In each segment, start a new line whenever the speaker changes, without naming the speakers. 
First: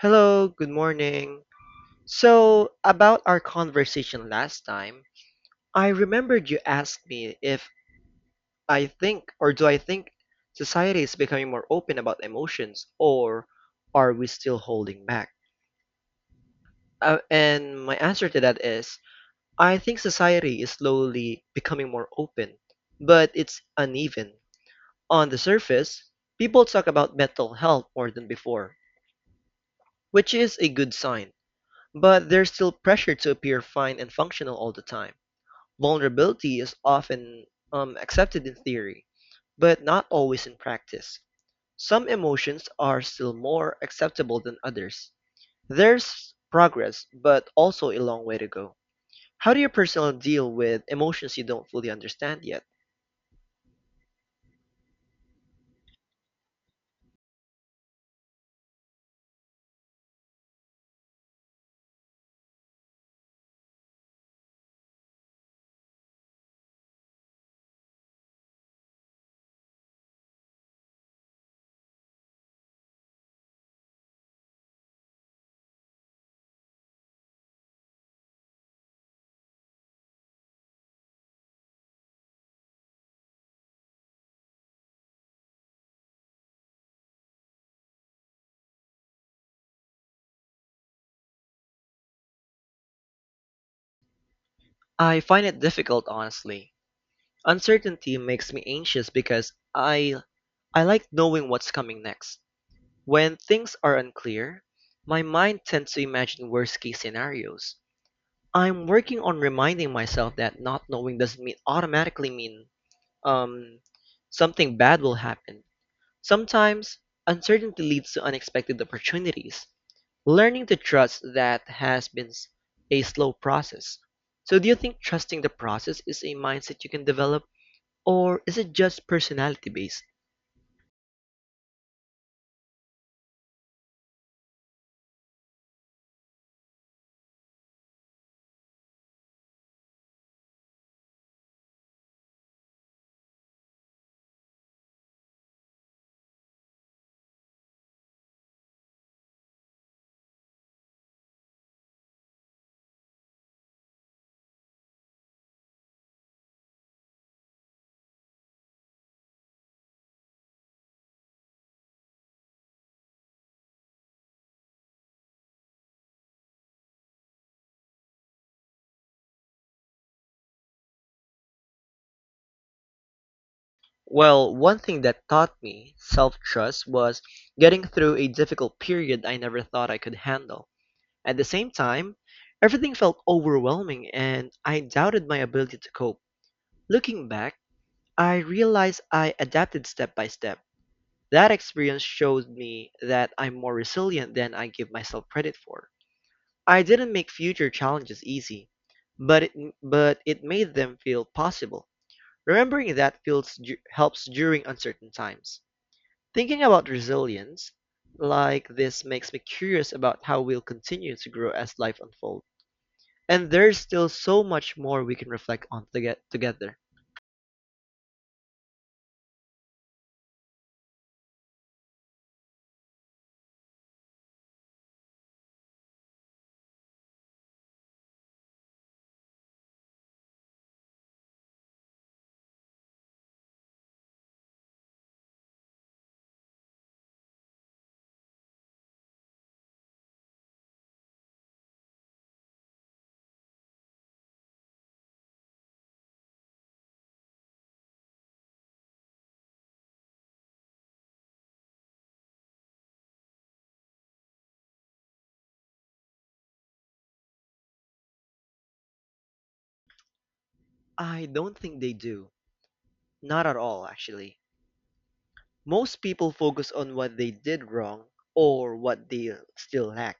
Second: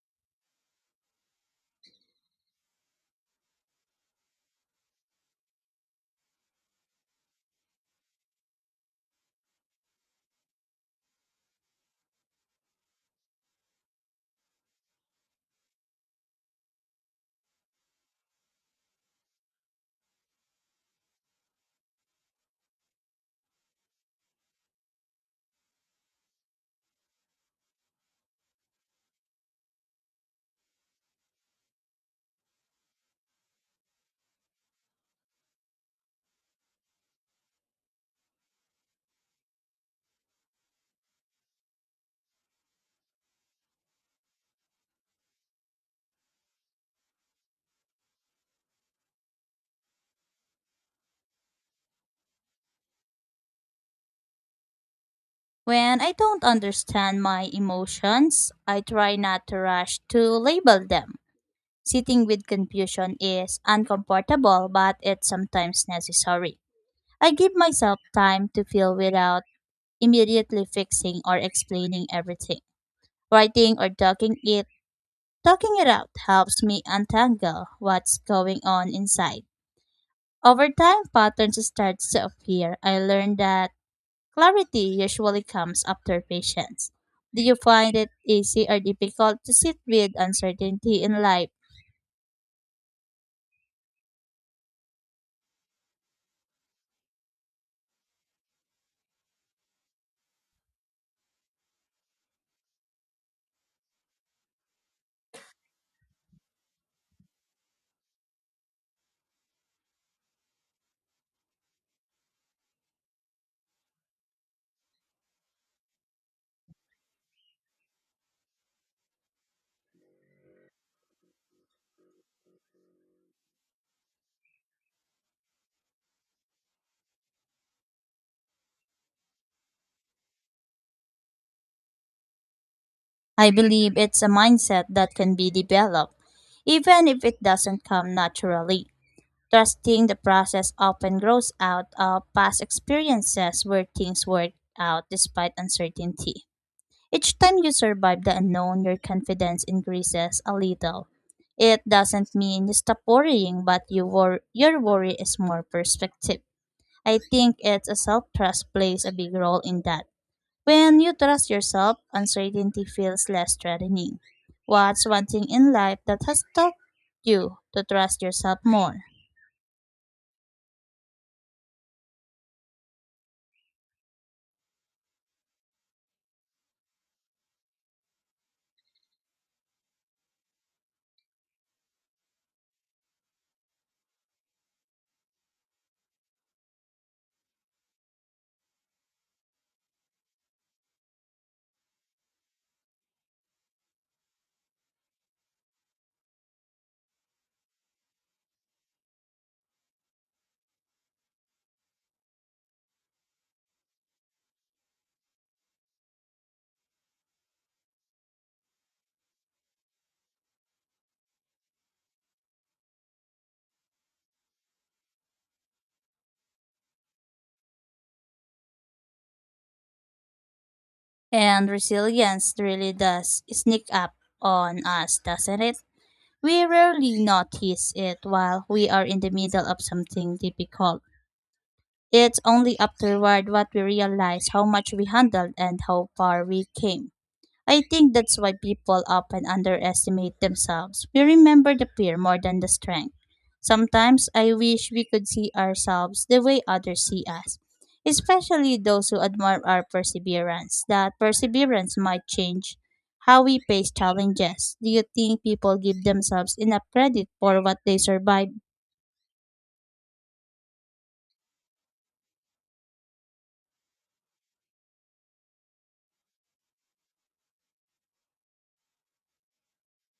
Hello, good morning. So, about our conversation last time, I remembered you asked me if I think society is becoming more open about emotions, or are we still holding back? And my answer to that is I think society is slowly becoming more open, but it's uneven. On the surface, people talk about mental health more than before, which is a good sign. But there's still pressure to appear fine and functional all the time. Vulnerability is often accepted in theory, but not always in practice. Some emotions are still more acceptable than others. There's progress, but also a long way to go. How do you personally deal with emotions you don't fully understand yet?
When I don't understand my emotions, I try not to rush to label them. Sitting with confusion is uncomfortable, but it's sometimes necessary. I give myself time to feel without immediately fixing or explaining everything. Writing or talking it out helps me untangle what's going on inside. Over time patterns start to appear. I learned that clarity usually comes after patience. Do you find it easy or difficult to sit with uncertainty in life?
I find it difficult, honestly. Uncertainty makes me anxious because I like knowing what's coming next. When things are unclear, my mind tends to imagine worst case scenarios. I'm working on reminding myself that not knowing doesn't mean automatically mean um, something bad will happen. Sometimes uncertainty leads to unexpected opportunities. Learning to trust that has a slow process. So, do you think trusting the process is a mindset you can develop, or is it just personality based?
I believe it's a mindset that can be developed, even if it doesn't come naturally. Trusting the process often grows out of past experiences where things work out despite uncertainty. Each time you survive the unknown, your confidence increases a little. It doesn't mean you stop worrying, but your worry is more perspective. I think it's a self trust plays a big role in that. When you trust yourself, uncertainty feels less threatening. What's one thing in life that has taught you to trust yourself more?
Well, one thing that taught me self-trust was getting through a difficult period I never thought I could handle. At the same time, everything felt overwhelming and I doubted my ability to cope. Looking back, I realized I adapted step by step. That experience showed me that I'm more resilient than I give myself credit for. I didn't make future challenges easy, but it, but it made them feel possible. Remembering that feels, helps during uncertain times. Thinking about resilience like this makes me curious about how we'll continue to grow as life unfolds. And there's still so much more we can reflect on together.
And resilience really does sneak up on us, doesn't it? We rarely notice it while we are in the middle of something difficult. It's only afterward what we realize how much we handled and how far we came. I think that's why people often underestimate themselves. We remember the fear more than the strength. Sometimes I wish we could see ourselves the way others see us, especially those who admire our perseverance. That perseverance might change how we face challenges. Do you think people give themselves enough credit for what they survive?
I don't think they do. Not at all, actually. Most people focus on what they did wrong or what they still lack.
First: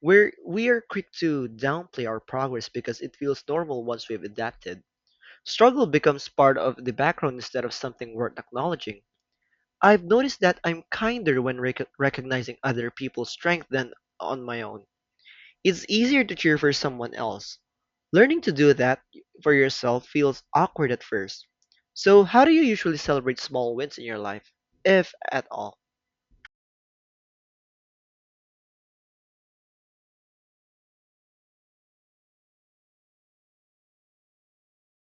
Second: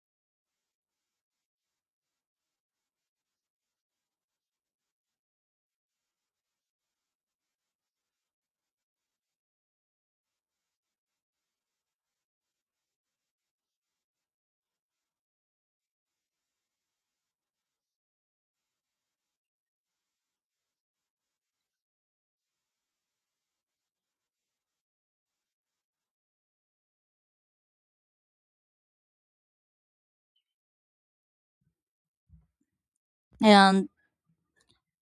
We are quick to downplay our progress because it feels normal once we've adapted. Struggle becomes part of the background instead of something worth acknowledging. I've noticed that I'm kinder when recognizing other people's strength than on my own. It's easier to cheer for someone else. Learning to do that for yourself feels awkward at first. So, how do you usually celebrate small wins in your life, if at all?
And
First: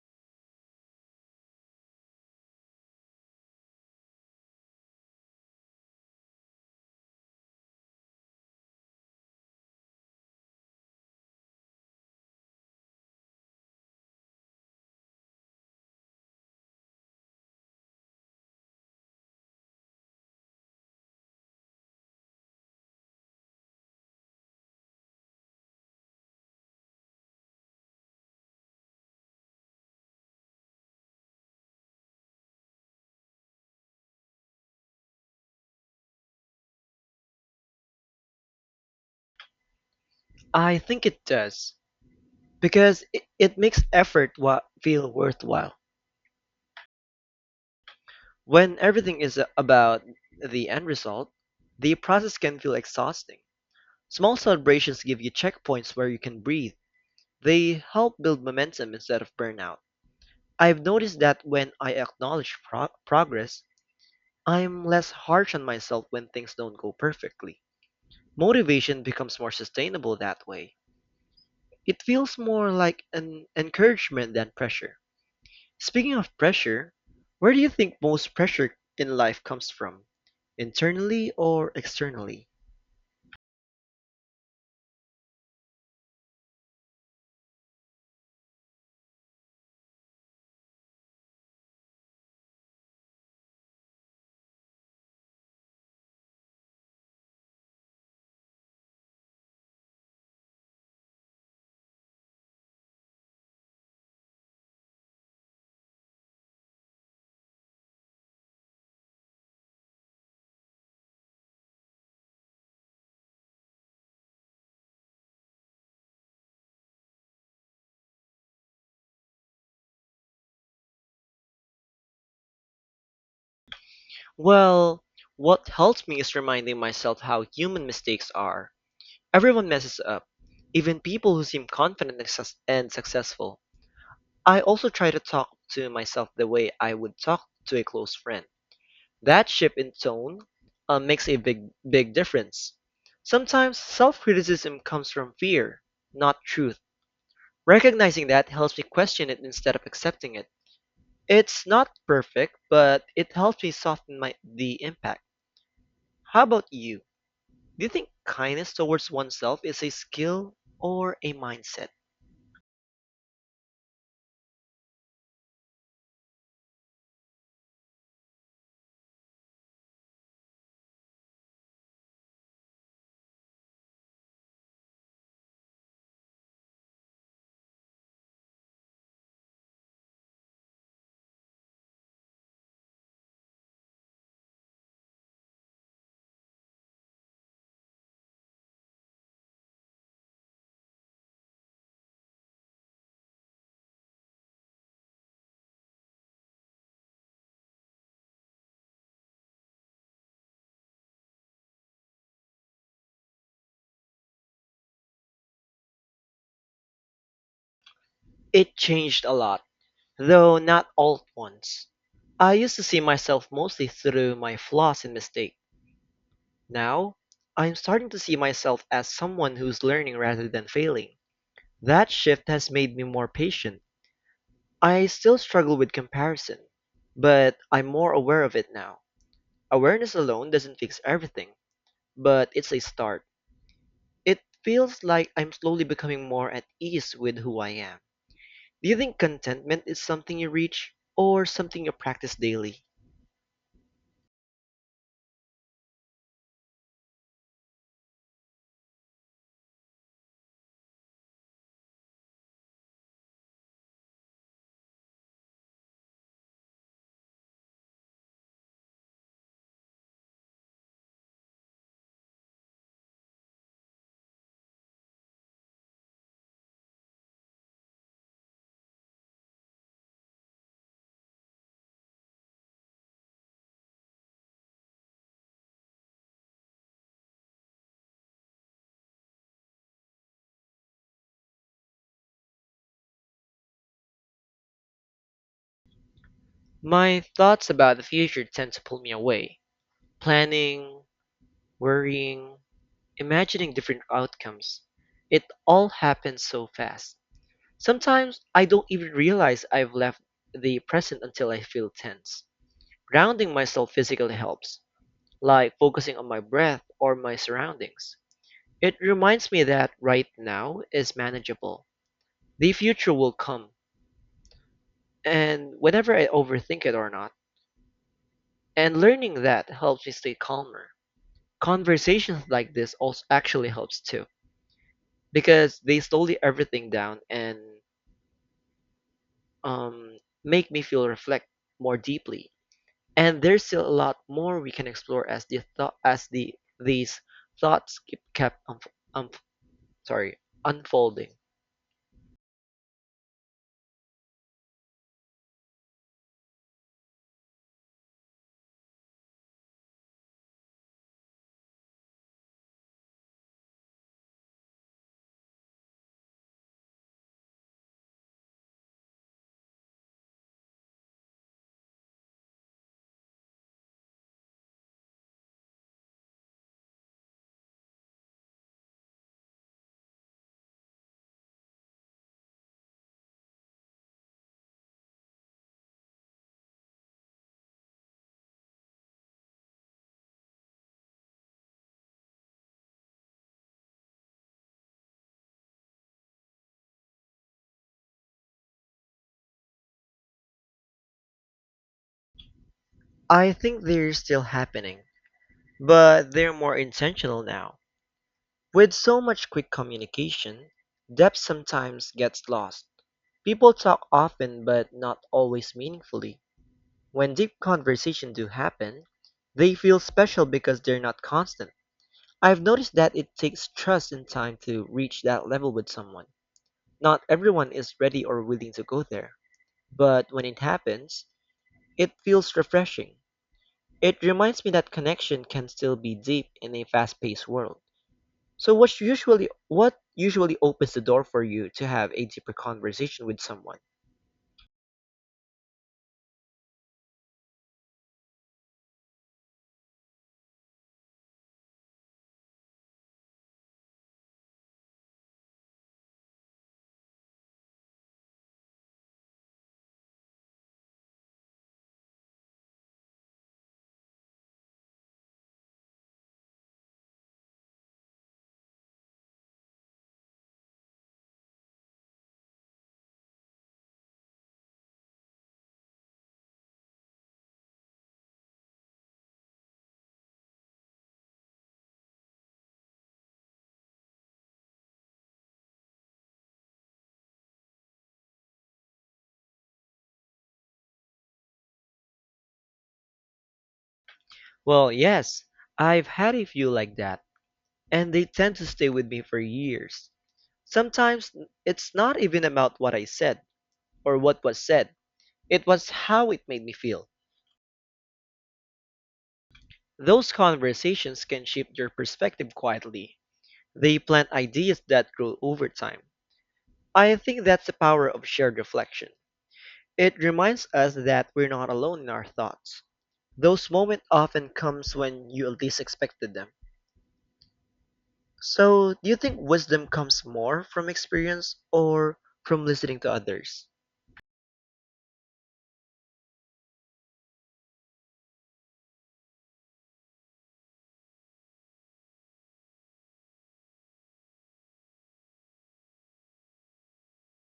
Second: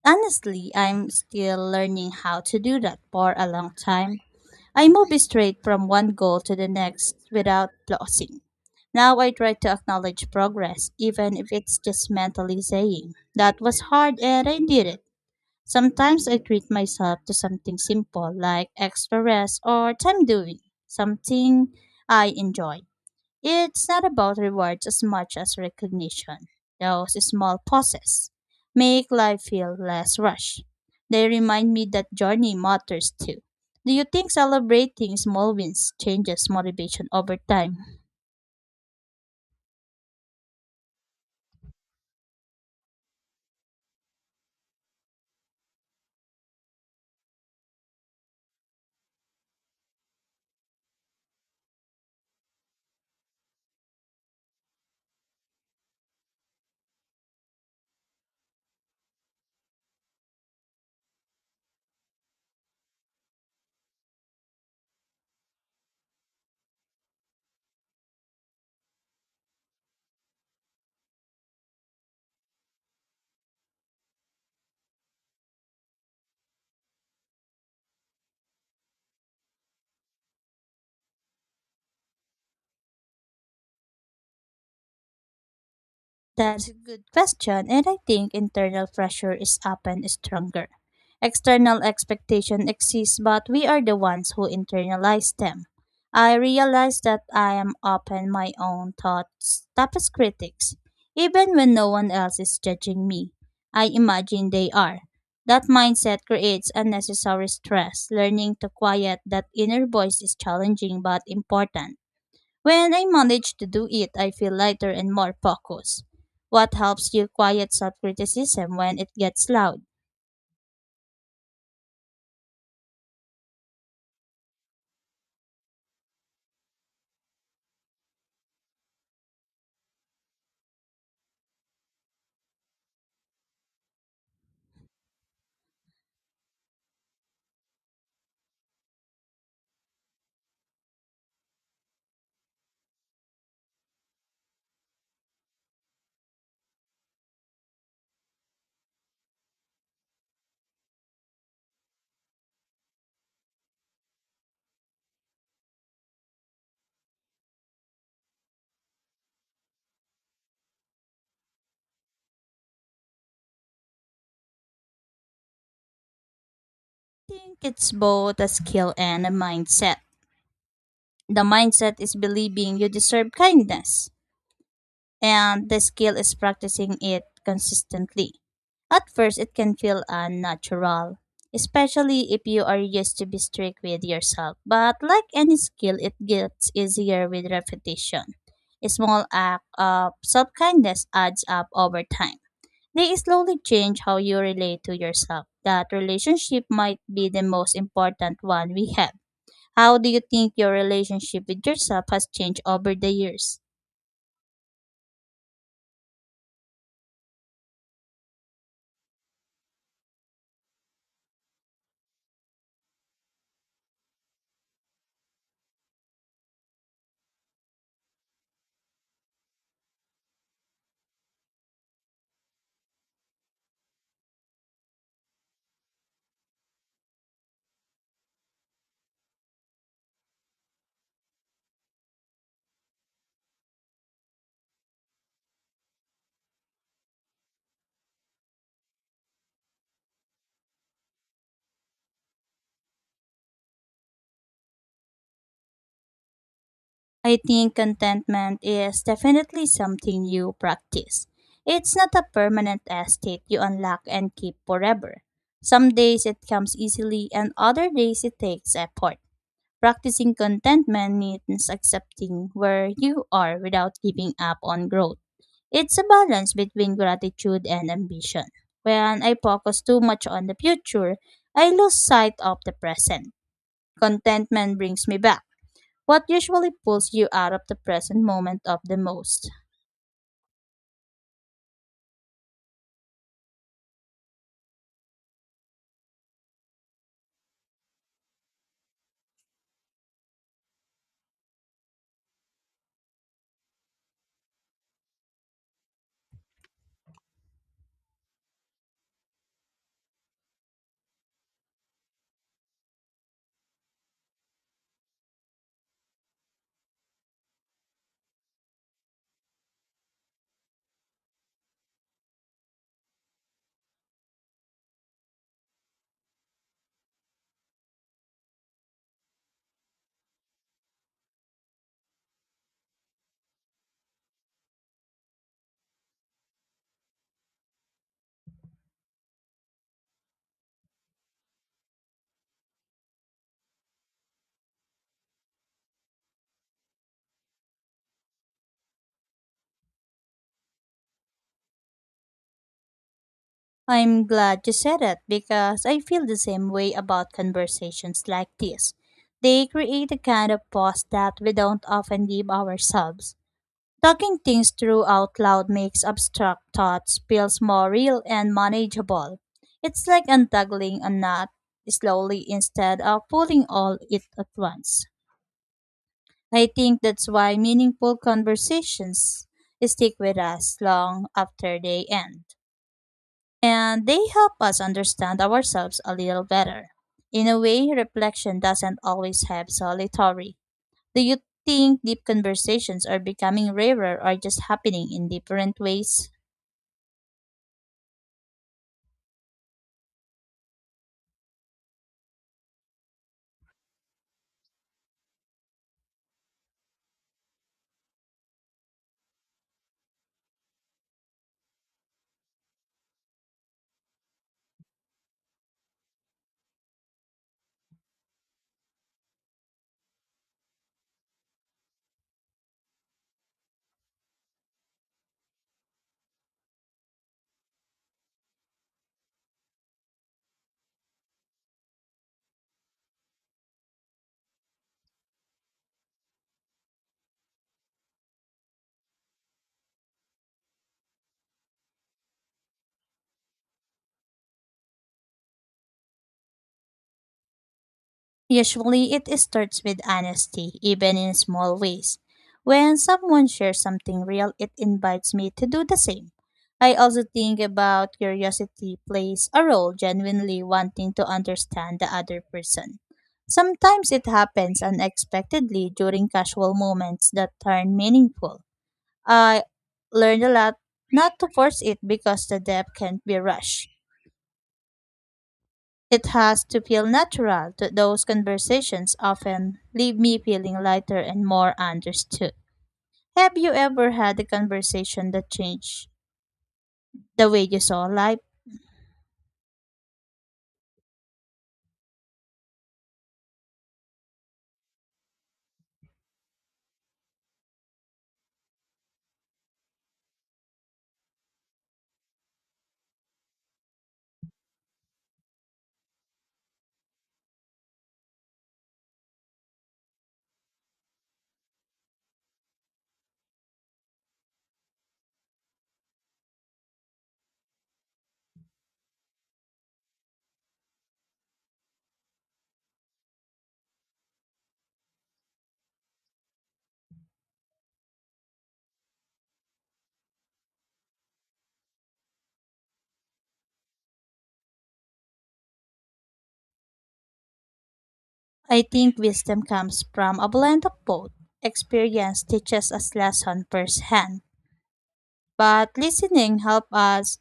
honestly, I'm still learning how to do that for a long time. I move straight from one goal to the next without pausing. Now I try to acknowledge progress, even if it's just mentally saying, that was hard and I did it. Sometimes I treat myself to something simple like extra rest or time doing something I enjoy. It's not about rewards as much as recognition. Those small pauses make life feel less rushed. They remind me that journey matters too. Do you think celebrating small wins changes motivation over time?
I think it does, because it makes feel worthwhile. When everything is about the end result, the process can feel exhausting. Small celebrations give you checkpoints where you can breathe. They help build momentum instead of burnout. I've noticed that when I acknowledge progress, I'm less harsh on myself when things don't go perfectly. Motivation becomes more sustainable that way. It feels more like an encouragement than pressure. Speaking of pressure, where do you think most pressure in life comes from? Internally or externally?
That's a good question, and I think internal pressure is often stronger. External expectation exists, but we are the ones who internalize them. I realize that I am often my own thoughts' toughest critics, even when no one else is judging me. I imagine they are. That mindset creates unnecessary stress. Learning to quiet that inner voice is challenging but important. When I manage to do it, I feel lighter and more focused. What helps you quiet self criticism when it gets loud?
Well, what helps me is reminding myself how human mistakes are. Everyone messes up, even people who seem confident and successful. I also try to talk to myself the way I would talk to a close friend. That shift in tone makes a big difference. Sometimes self criticism comes from fear, not truth. Recognizing that helps me question it instead of accepting it. It's not perfect, but it helps me soften the impact. How about you? Do you think kindness towards oneself is a skill or a mindset?
I think it's both a skill and a mindset. The mindset is believing you deserve kindness, and the skill is practicing it consistently. At first, it can feel unnatural, especially if you are used to be strict with yourself. But like any skill, it gets easier with repetition. A small act of self kindness adds up over time. They slowly change how you relate to yourself. That relationship might be the most important one we have. How do you think your relationship with yourself has changed over the years?
It changed a lot, though not all at once. I used to see myself mostly through my flaws and mistakes. Now, I'm starting to see myself as someone who's learning rather than failing. That shift has made me more patient. I still struggle with comparison, but I'm more aware of it now. Awareness alone doesn't fix everything, but it's a start. It feels like I'm slowly becoming more at ease with who I am. Do you think contentment is something you reach or something you practice daily?
I think contentment is definitely something you practice. It's not a permanent estate you unlock and keep forever. Some days it comes easily, and other days it takes effort. Practicing contentment means accepting where you are without giving up on growth. It's a balance between gratitude and ambition. When I focus too much on the future, I lose sight of the present. Contentment brings me back. What usually pulls you out of the present moment up the most?
My thoughts about the future tend to pull me away. Planning, worrying, imagining different outcomes. It all happens so fast. Sometimes I don't even realize I've left the present until I feel tense. Grounding myself physically helps, like focusing on my breath or my surroundings. It reminds me that right now is manageable. The future will come and whenever I overthink it or not. And learning that helps me stay calmer. Conversations like this also actually helps too, because they slow everything down and um, make me feel reflect more deeply. And there's still a lot more we can explore as these thoughts keep kept unf- sorry unfolding.
I'm glad you said it because I feel the same way about conversations like this. They create a kind of pause that we don't often give ourselves. Talking things through out loud makes abstract thoughts feel more real and manageable. It's like untangling a knot slowly instead of pulling all it at once. I think that's why meaningful conversations stick with us long after they end. And they help us understand ourselves a little better. In a way, reflection doesn't always have solitary. Do you think deep conversations are becoming rarer or just happening in different ways?
I think they're still happening, but they're more intentional now. With so much quick communication, depth sometimes gets lost. People talk often but not always meaningfully. When deep conversations do happen, they feel special because they're not constant. I've noticed that it takes trust and time to reach that level with someone. Not everyone is ready or willing to go there, but when it happens, it feels refreshing. It reminds me that connection can still be deep in a fast-paced world. So what usually opens the door for you to have a deeper conversation with someone?
Usually, it starts with honesty, even in small ways. When someone shares something real, it invites me to do the same. I also think about curiosity plays a role, genuinely wanting to understand the other person. Sometimes it happens unexpectedly during casual moments that turn meaningful. I learned a lot not to force it because the depth can't be rushed. It has to feel natural. Those conversations often leave me feeling lighter and more understood. Have you ever had a conversation that changed the way you saw life?
Well, yes, I've had a few like that, and they tend to stay with me for years. Sometimes it's not even about what I said or what was said, it was how it made me feel. Those conversations can shape your perspective quietly. They plant ideas that grow over time. I think that's the power of shared reflection. It reminds us that we're not alone in our thoughts. Those moments often comes when you least expected them. So, do you think wisdom comes more from experience or from listening to others?
I think wisdom comes from a blend of both. Experience teaches us lesson firsthand, but listening helps us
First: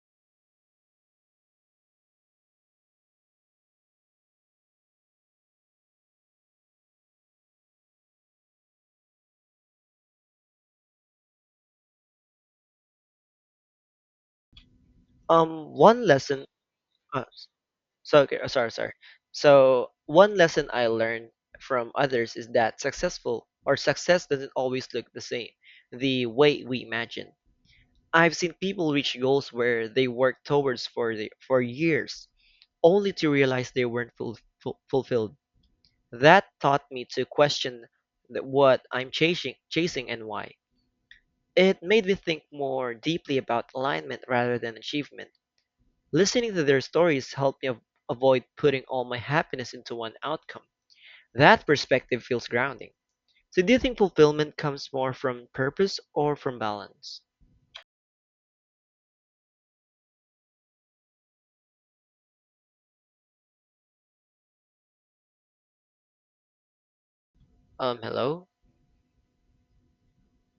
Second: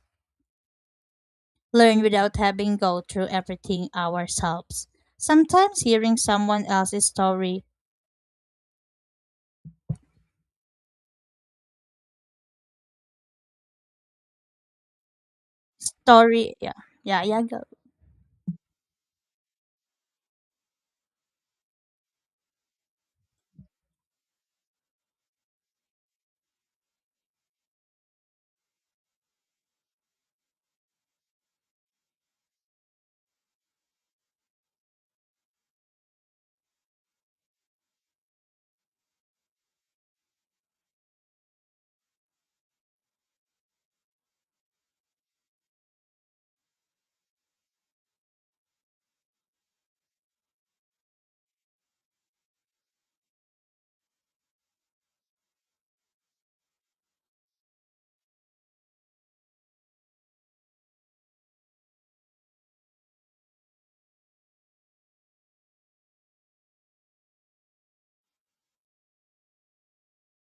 learn without having go through everything ourselves. Sometimes hearing someone else's story,
One lesson.
story, yeah, yeah,
Uh,
yeah, go.
so okay, sorry, sorry. So one lesson I learned from others is that success doesn't always look the same, the way we imagine. I've seen people reach goals where they worked towards for the for years, only to realize they weren't fulfilled. That taught me to question what I'm chasing and why. It made me think more deeply about alignment rather than achievement. Listening to their stories helped me avoid putting all my happiness into one outcome. That perspective feels grounding. So, do you think fulfillment comes more from purpose or from balance? Hello?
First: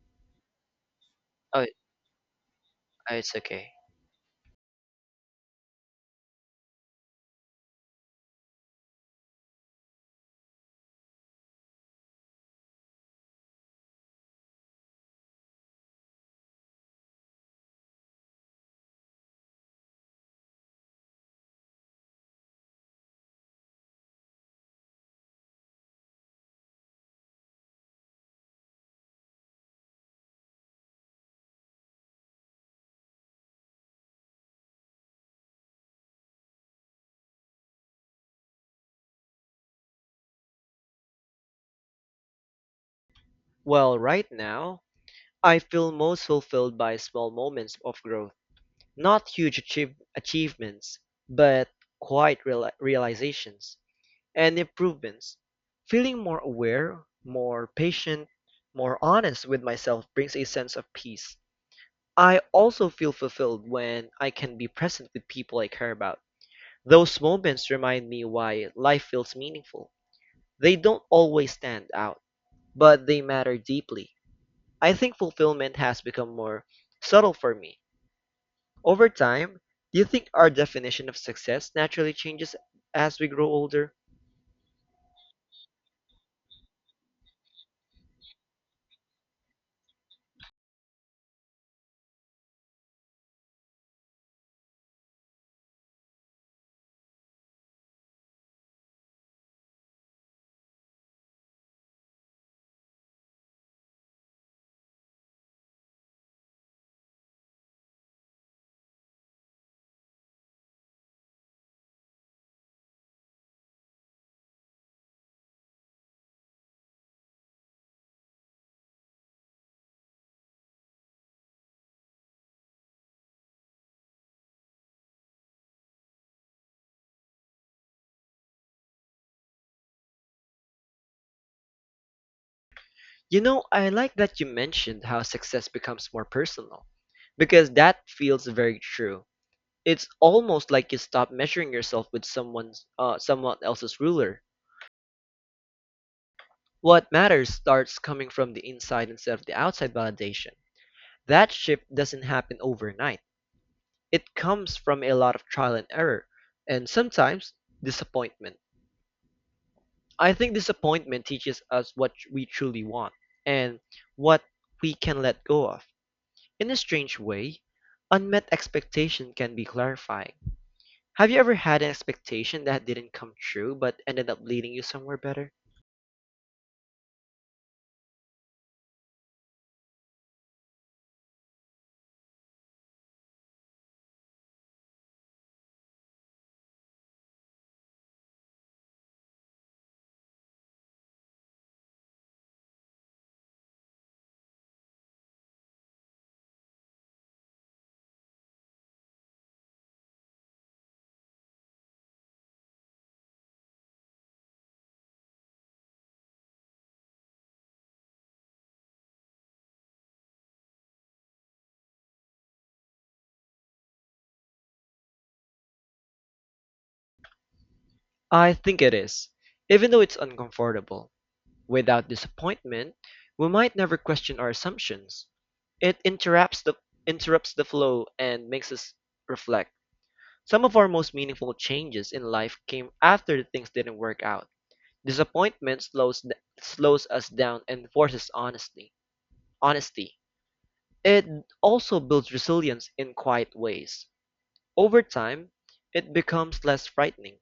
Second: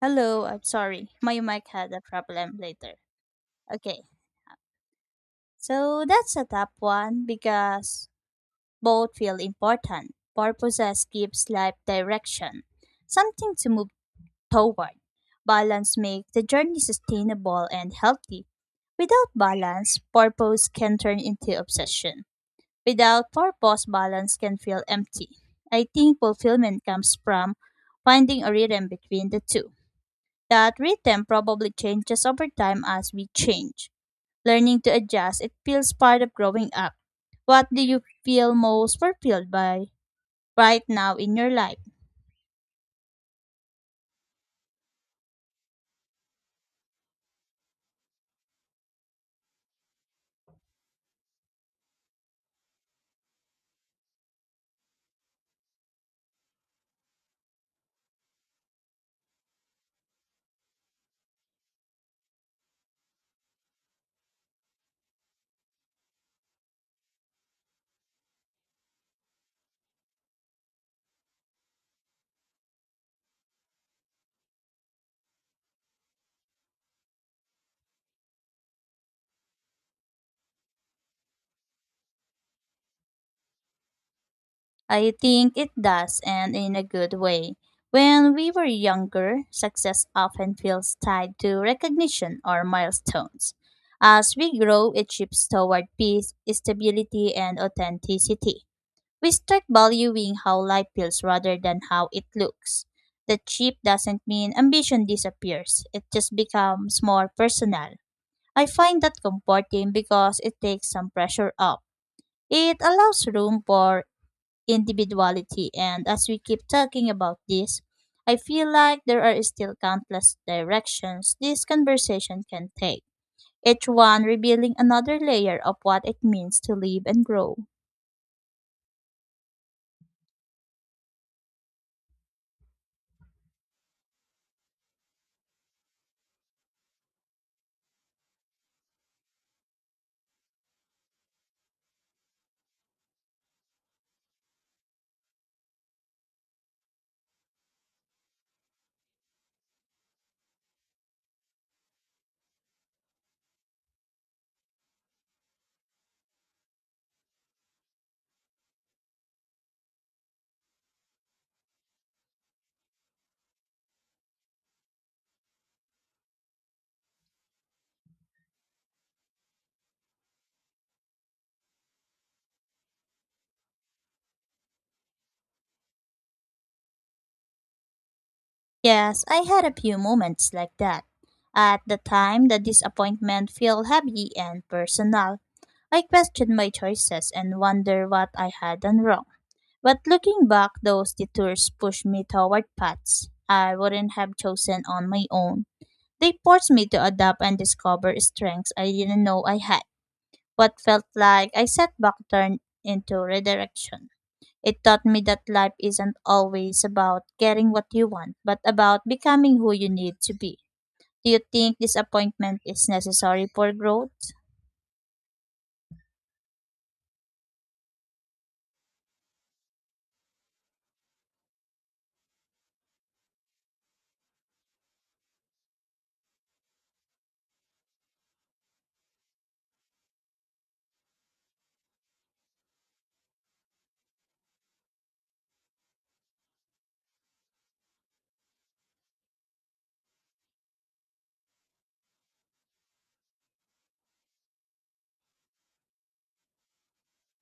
Hello, I'm sorry. My
Oh,
mic
it-
had a problem later.
it's okay.
Okay, so that's a top one because both feel important. Purposes gives life direction, something to move toward. Balance makes the journey sustainable and healthy. Without balance, purpose can turn into obsession. Without purpose, balance can feel empty. I think fulfillment comes from finding a rhythm between the two. That rhythm probably changes over time as we change. Learning to adjust, it feels part of growing up. What do you feel most fulfilled by right now in your life?
Well, right now, I feel most fulfilled by small moments of growth. Not huge achievements, but quiet realizations and improvements. Feeling more aware, more patient, more honest with myself brings a sense of peace. I also feel fulfilled when I can be present with people I care about. Those moments remind me why life feels meaningful. They don't always stand out, but they matter deeply. I think fulfillment has become more subtle for me. Over time, do you think our definition of success naturally changes as we grow older?
I think it does, and in a good way. When we were younger, success often feels tied to recognition or milestones. As we grow, it shifts toward peace, stability, and authenticity. We start valuing how life feels rather than how it looks. The cheap doesn't mean ambition disappears, it just becomes more personal. I find that comforting because it takes some pressure off. It allows room for individuality, and as we keep talking about this, I feel like there are still countless directions this conversation can take, each one revealing another layer of what it means to live and grow.
You know, I like that you mentioned how success becomes more personal, because that feels very true. It's almost like you stop measuring yourself with someone else's ruler. What matters starts coming from the inside instead of the outside validation. That shift doesn't happen overnight. It comes from a lot of trial and error, and sometimes disappointment. I think disappointment teaches us what we truly want and what we can let go of. In a strange way, unmet expectation can be clarifying. Have you ever had an expectation that didn't come true but ended up leading you somewhere better?
Yes, I had a few moments like that. At the time, the disappointment felt heavy and personal. I questioned my choices and wondered what I had done wrong. But looking back, those detours pushed me toward paths I wouldn't have chosen on my own. They forced me to adapt and discover strengths I didn't know I had. What felt like a setback turned into redirection. It taught me that life isn't always about getting what you want, but about becoming who you need to be. Do you think disappointment is necessary for growth?
I think it is, even though it's uncomfortable. Without disappointment, we might never question our assumptions. It interrupts the flow and makes us reflect. Some of our most meaningful changes in life came after things didn't work out. Disappointment slows us down and forces honesty. Honesty. It also builds resilience in quiet ways. Over time, it becomes less frightening.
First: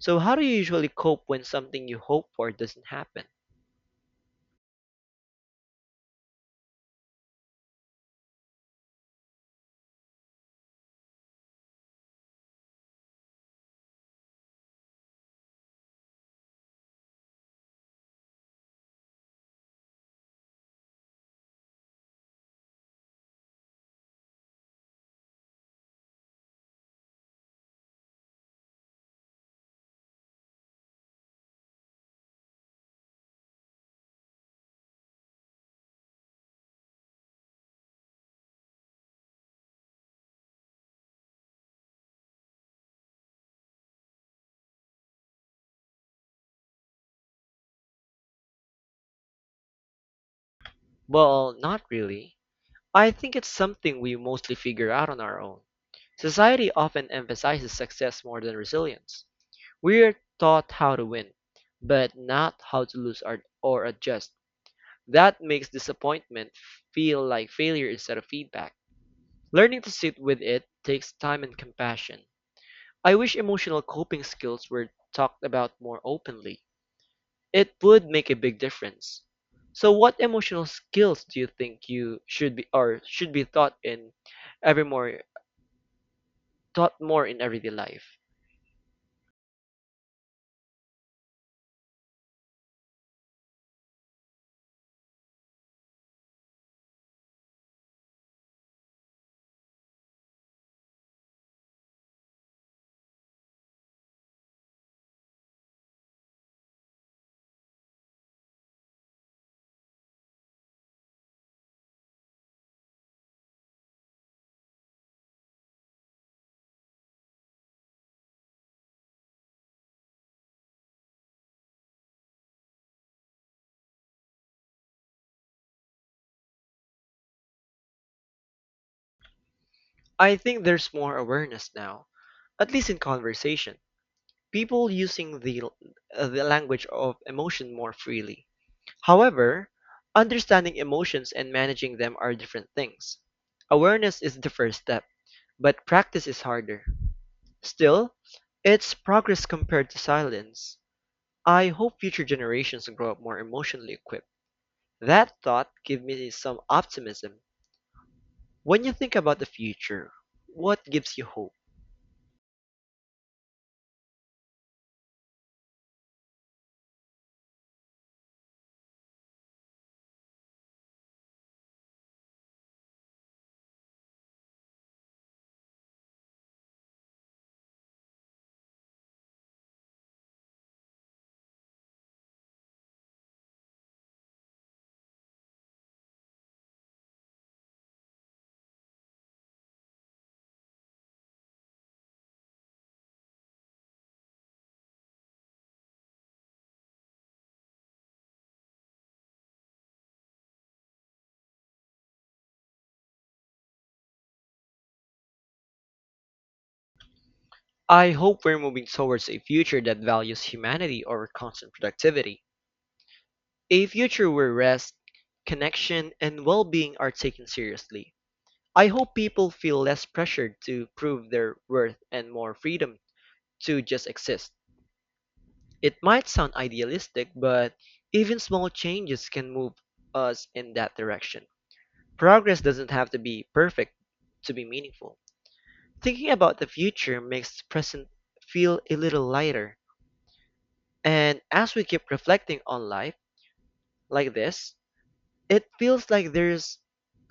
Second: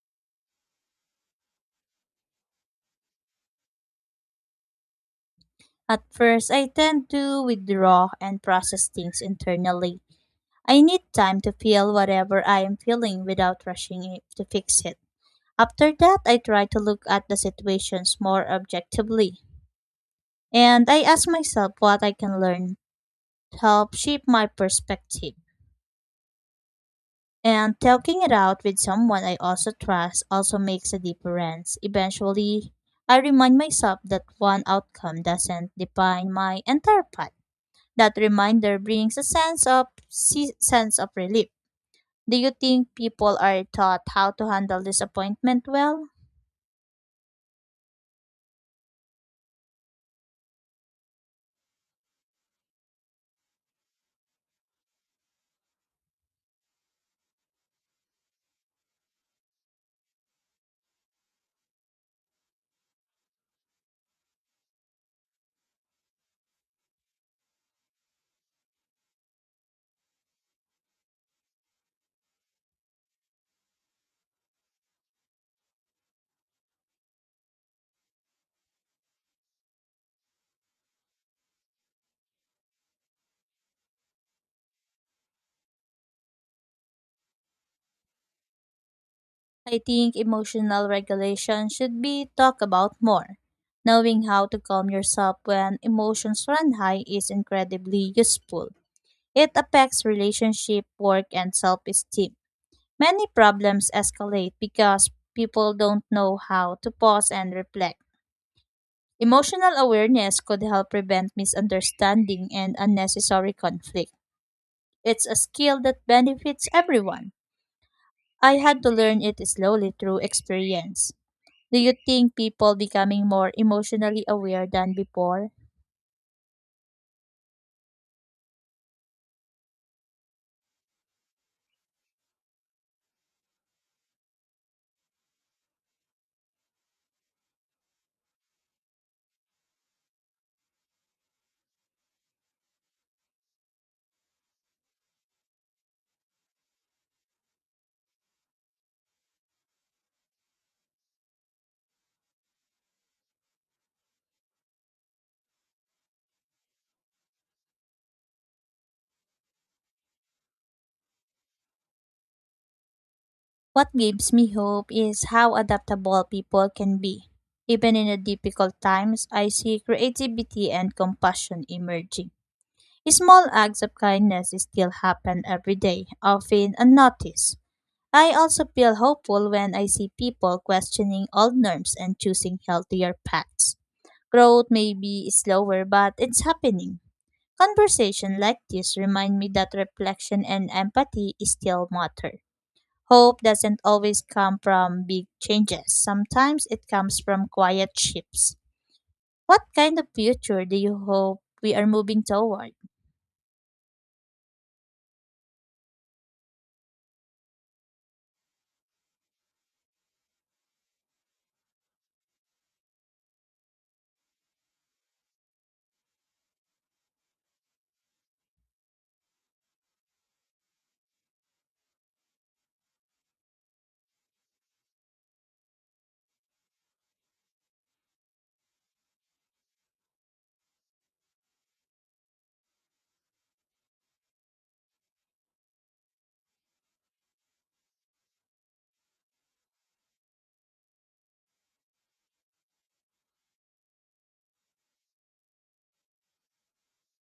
So how do you usually cope when something you hope for doesn't happen?
At first, I tend to withdraw and process things internally. I need time to feel whatever I am feeling without rushing it to fix it. After that, I try to look at the situations more objectively, and I ask myself what I can learn to help shape my perspective. And talking it out with someone I also trust also makes a difference. Eventually, I remind myself that one outcome doesn't define my entire path. That reminder brings a sense of relief. Do you think people are taught how to handle disappointment well?
Well, not really. I think it's something we mostly figure out on our own. Society often emphasizes success more than resilience. We're taught how to win, but not how to lose or adjust. That makes disappointment feel like failure instead of feedback. Learning to sit with it takes time and compassion. I wish emotional coping skills were talked about more openly. It would make a big difference. So what emotional skills do you think you should be or should be every more taught more in everyday life?
I think emotional regulation should be talked about more. Knowing how to calm yourself when emotions run high is incredibly useful. It affects relationship, work, and self esteem. Many problems escalate because people don't know how to pause and reflect. Emotional awareness could help prevent misunderstanding and unnecessary conflict. It's a skill that benefits everyone. I had to learn it slowly through experience. Do you think people becoming more emotionally aware than before?
I think there's more awareness now, at least in conversation. People using the language of emotion more freely. However, understanding emotions and managing them are different things. Awareness is the first step, but practice is harder. Still, it's progress compared to silence. I hope future generations grow up more emotionally equipped. That thought gives me some optimism. When you think about the future, what gives you hope?
What gives me hope is how adaptable people can be. Even in the difficult times, I see creativity and compassion emerging. Small acts of kindness still happen every day, often unnoticed. I also feel hopeful when I see people questioning old norms and choosing healthier paths. Growth may be slower, but it's happening. Conversation like this remind me that reflection and empathy still matter. Hope doesn't always come from big changes. Sometimes it comes from quiet shifts. What kind of future do you hope we are moving toward?
I hope we're moving towards a future that values humanity over constant productivity. A future where rest, connection, and well being are taken seriously. I hope people feel less pressured to prove their worth and more freedom to just exist. It might sound idealistic, but even small changes can move us in that direction. Progress doesn't have to be perfect to be meaningful. Thinking about the future makes the present feel a little lighter. And as we keep reflecting on life like this, it feels like there's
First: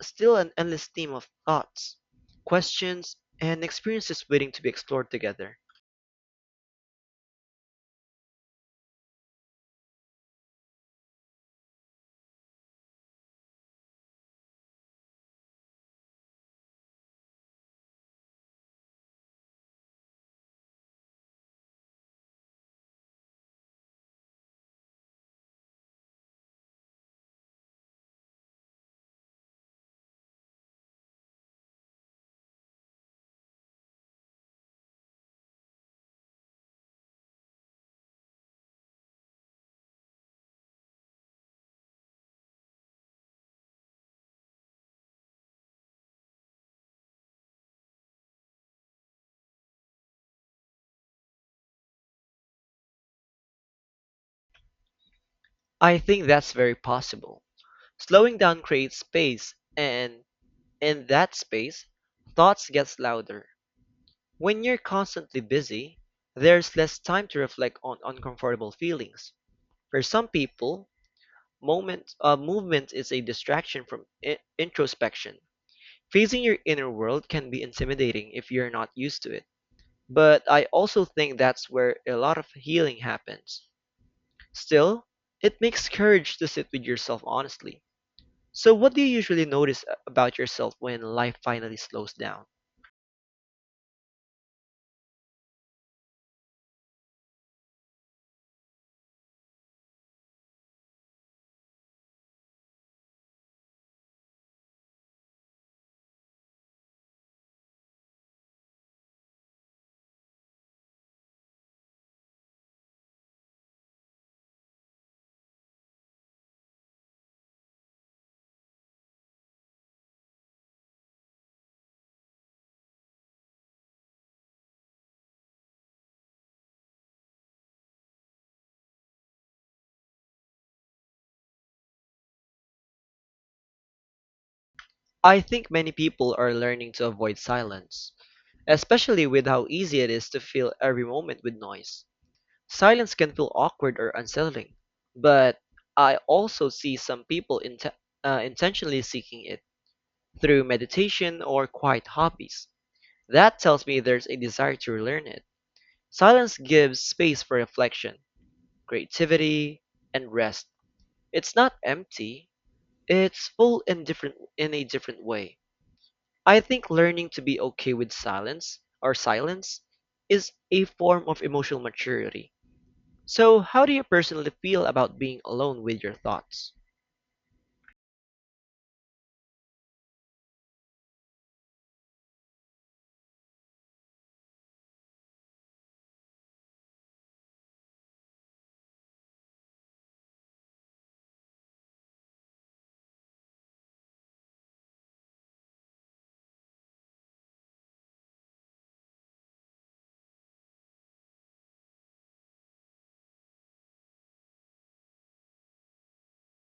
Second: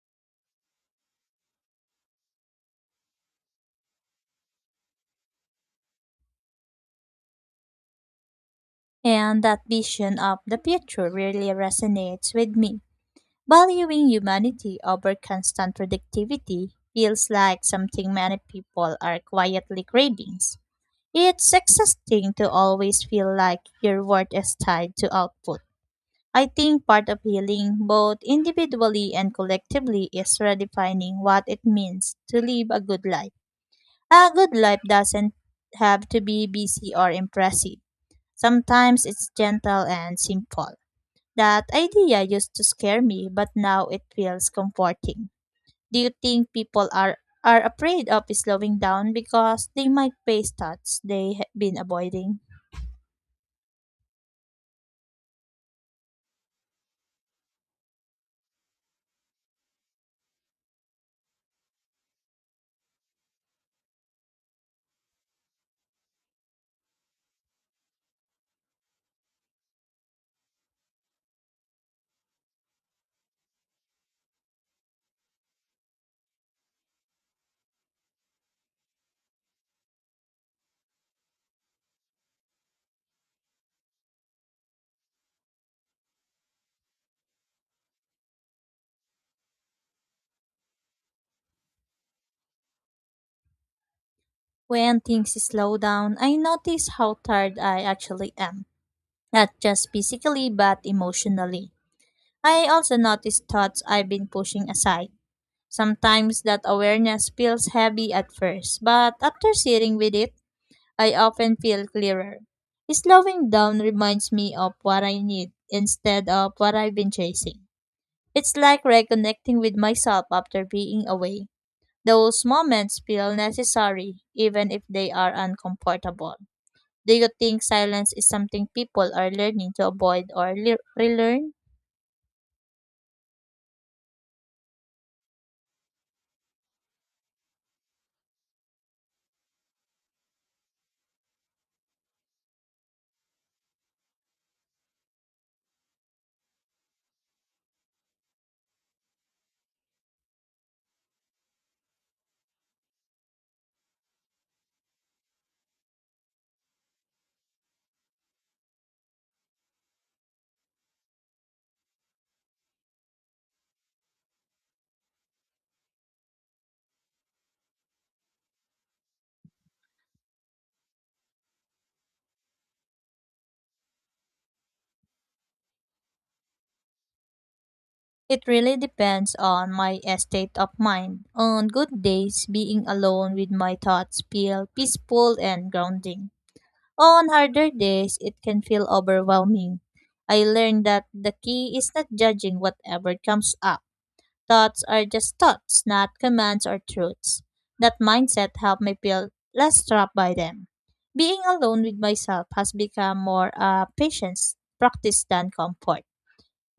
still an endless stream of thoughts, questions, and experiences waiting to be explored together.
And that vision of the future really resonates with me. Valuing humanity over constant productivity feels like something many people are quietly craving. It's exhausting to always feel like your worth is tied to output. I think part of healing, both individually and collectively, is redefining what it means to live a good life. A good life doesn't have to be busy or impressive. Sometimes it's gentle and simple. That idea used to scare me, but now it feels comforting. Do you think are afraid of slowing down because they might face thoughts they have been avoiding?
I think that's very possible. Slowing down creates space, and in that space, thoughts gets louder. When you're constantly busy, there's less time to reflect on uncomfortable feelings. For some people, moment movement is a distraction from introspection. Facing your inner world can be intimidating if you're not used to it. But I also think that's where a lot of healing happens. Still, it makes courage to sit with yourself honestly. So, what do you usually notice about yourself when life finally slows down?
When things slow down, I notice how tired I actually am, not just physically but emotionally. I also notice thoughts I've been pushing aside. Sometimes that awareness feels heavy at first, but after sitting with it, I often feel clearer. Slowing down reminds me of what I need instead of what I've been chasing. It's like reconnecting with myself after being away. Those moments feel necessary, even if they are uncomfortable. Do you think silence is something people are learning to avoid or relearn?
I think many people are learning to avoid silence, especially with how easy it is to fill every moment with noise. Silence can feel awkward or unsettling, but I also see some people intentionally seeking it through meditation or quiet hobbies. That tells me there's a desire to relearn it. Silence gives space for reflection, creativity, and rest. It's not empty, it's full and different in a different way. I think learning to be okay with silence or silence is a form of emotional maturity. So, how do you personally feel about being alone with your thoughts?
It really depends on my state of mind. On good days, being alone with my thoughts feel peaceful and grounding. On harder days, it can feel overwhelming. I learned that the key is not judging whatever comes up. Thoughts are just thoughts, not commands or truths. That mindset helped me feel less trapped by them. Being alone with myself has become more a patience practice than comfort.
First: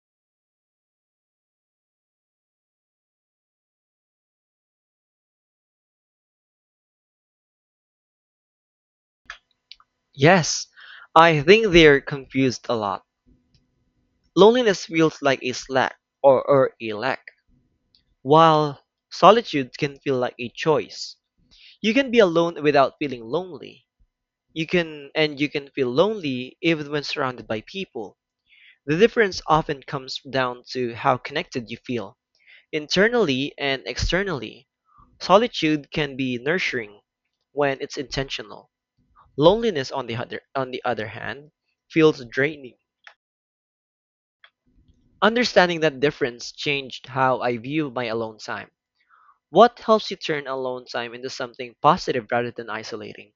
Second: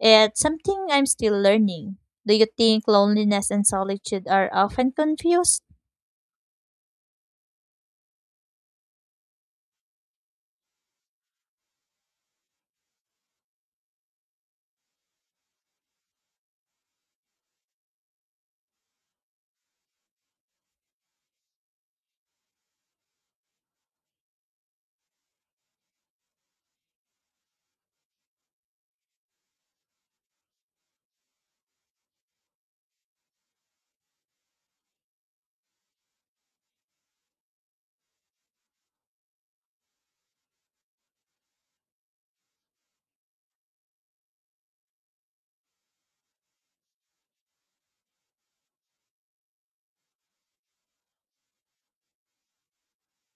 It's something I'm still learning. Do you think loneliness and solitude are often confused?
Yes, I think they're confused a lot. Loneliness feels like a slack or a lack. While solitude can feel like a choice, you can be alone without feeling lonely. You can feel lonely even when surrounded by people. The difference often comes down to how connected you feel, internally and externally. Solitude can be nurturing when it's intentional. Loneliness, on the other hand, feels draining. Understanding that difference changed how I view my alone time. What helps you turn alone time into something positive rather than isolating?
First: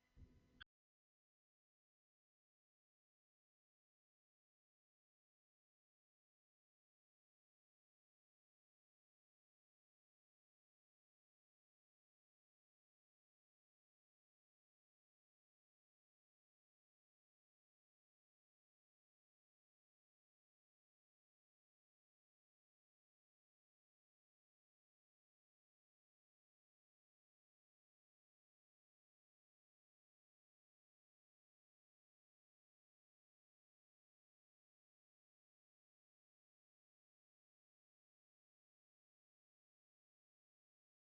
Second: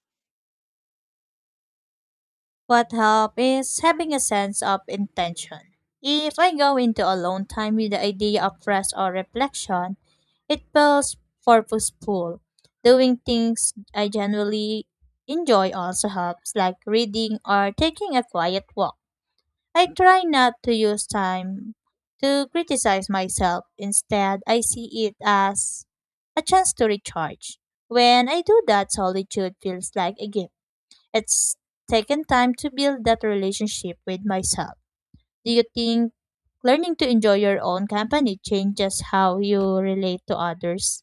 What help is having a sense of intention. If I go into alone time with the idea of rest or reflection, it feels purposeful. Doing things I generally enjoy also helps, like reading or taking a quiet walk. I try not to use time to criticize myself. Instead, I see it as a chance to recharge. When I do that, solitude feels like a gift. It's taken time to build that relationship with myself. Do you think learning to enjoy your own company changes how you relate to others?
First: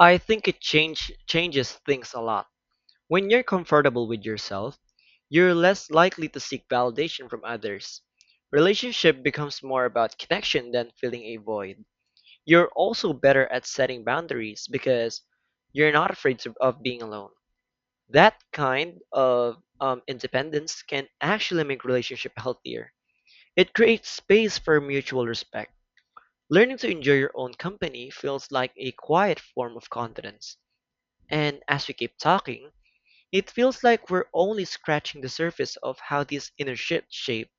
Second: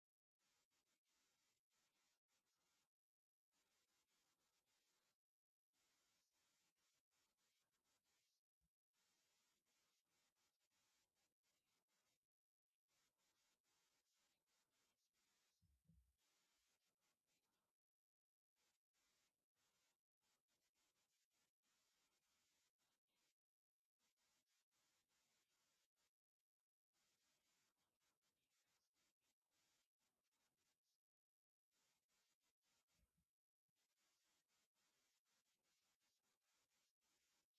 I think changes things a lot. When you're comfortable with yourself, you're less likely to seek validation from others. Relationship becomes more about connection than filling a void. You're also better at setting boundaries because you're not afraid to, of being alone. That kind of independence can actually make relationship healthier. It creates space for mutual respect. Learning to enjoy your own company feels like a quiet form of confidence. And as we keep talking, it feels like we're only scratching the surface of how these inner shift shape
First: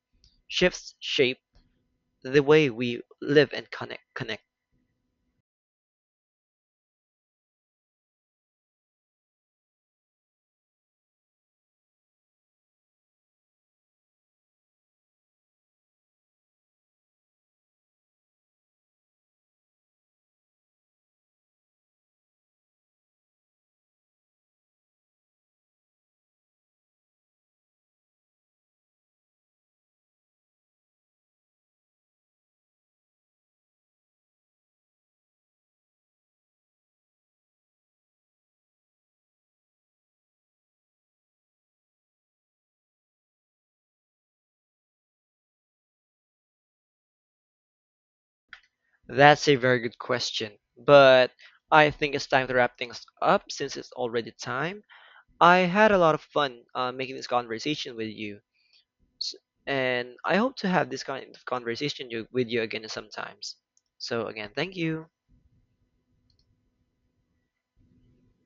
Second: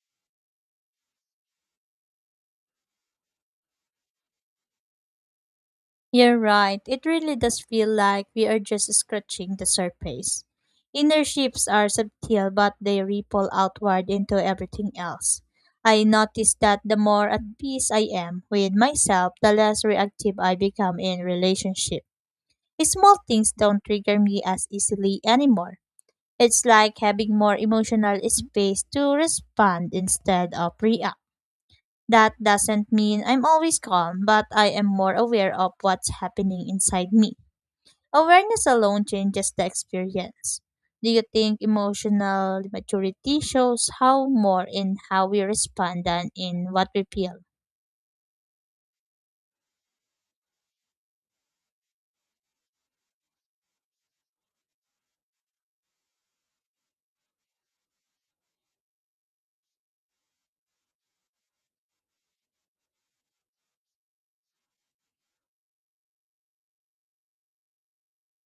shifts shape the way we live and connect.
You're right. It really does feel like we are just scratching the surface. Inner shifts are subtle, but they ripple outward into everything else. I notice that the more at peace I am with myself, the less reactive I become in relationship. Small things don't trigger me as easily anymore. It's like having more emotional space to respond instead of react. That doesn't mean I'm always calm, but I am more aware of what's happening inside me. Awareness alone changes the experience. Do you think emotional maturity shows how more in how we respond than in what we feel?
That's a very good question, but I think it's time to wrap things up since it's already time. I had a lot of fun making this conversation with you, S- and I hope to have this kind of with you again sometimes. So again, thank you.